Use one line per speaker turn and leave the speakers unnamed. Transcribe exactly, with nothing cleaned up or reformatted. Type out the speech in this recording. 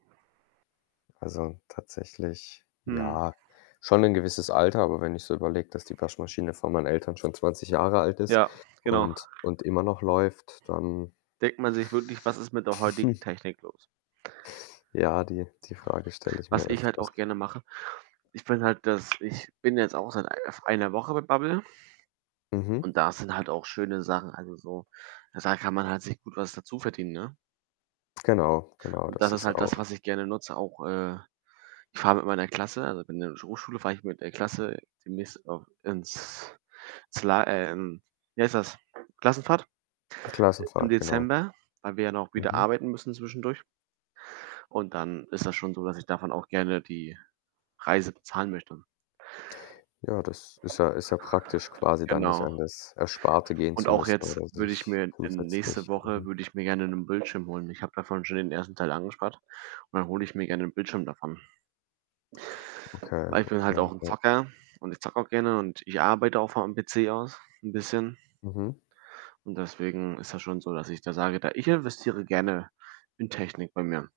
Also, tatsächlich,
Mhm.
ja, schon 'n gewisses Alter. Aber wenn ich so überlege, dass die Waschmaschine von meinen Eltern schon zwanzig Jahre alt ist
Ja, genau.
und und immer noch läuft, dann
Denkt man sich wirklich. „Was ist mit der heutigen Technik los?“
Ja, die die Frage stelle ich mir
Was ich halt
öfters.
auch gerne mache ich bin halt das ich bin jetzt auch seit ei f einer Woche mit Babel.
Mhm.
Und da sind halt auch schöne Sachen also, so, äh, da kann man halt sich gut was dazuverdienen, ne?
Genau, genau,
Und das
das
ist
ist
halt das,
auch
was ich gerne nutze, auch, äh ich fahre mit meiner Klasse also, bin in der Sch Hochschule fahre ich mit der Klasse demnächst auch ins zla äh, in wie heißt das? Klassenfahrt i im
Klassenfahrt, genau.
Dezember, weil wir ja dann auch wieder
Mhm.
arbeiten müssen zwischendurch. Und dann ist das schon so, dass ich davon auch gerne die Reise bezahlen möchte.
Ja, das ist ja ist ja praktisch, quasi dann nicht
Genau.
an das Ersparte gehen
Und
zu
auch
müssen
jetzt
oder
würde ich
sich
mir in in nächste
zusätzlich
Woche
mhm.
würde ich mir gerne 'nen Bildschirm holen und ich habe davon schon den ersten Teil angespart und dann hole ich mir gerne 'n Bildschirm davon.
Okay,
Weil ich bin halt
okay,
auch 'n
ja.
Zocker und ich zocke auch gerne und ich arbeite auch von am PC aus 'n bisschen.
Mhm.
Und deswegen ist das schon so, dass ich da sage, da ich investiere gerne in Technik bei mir.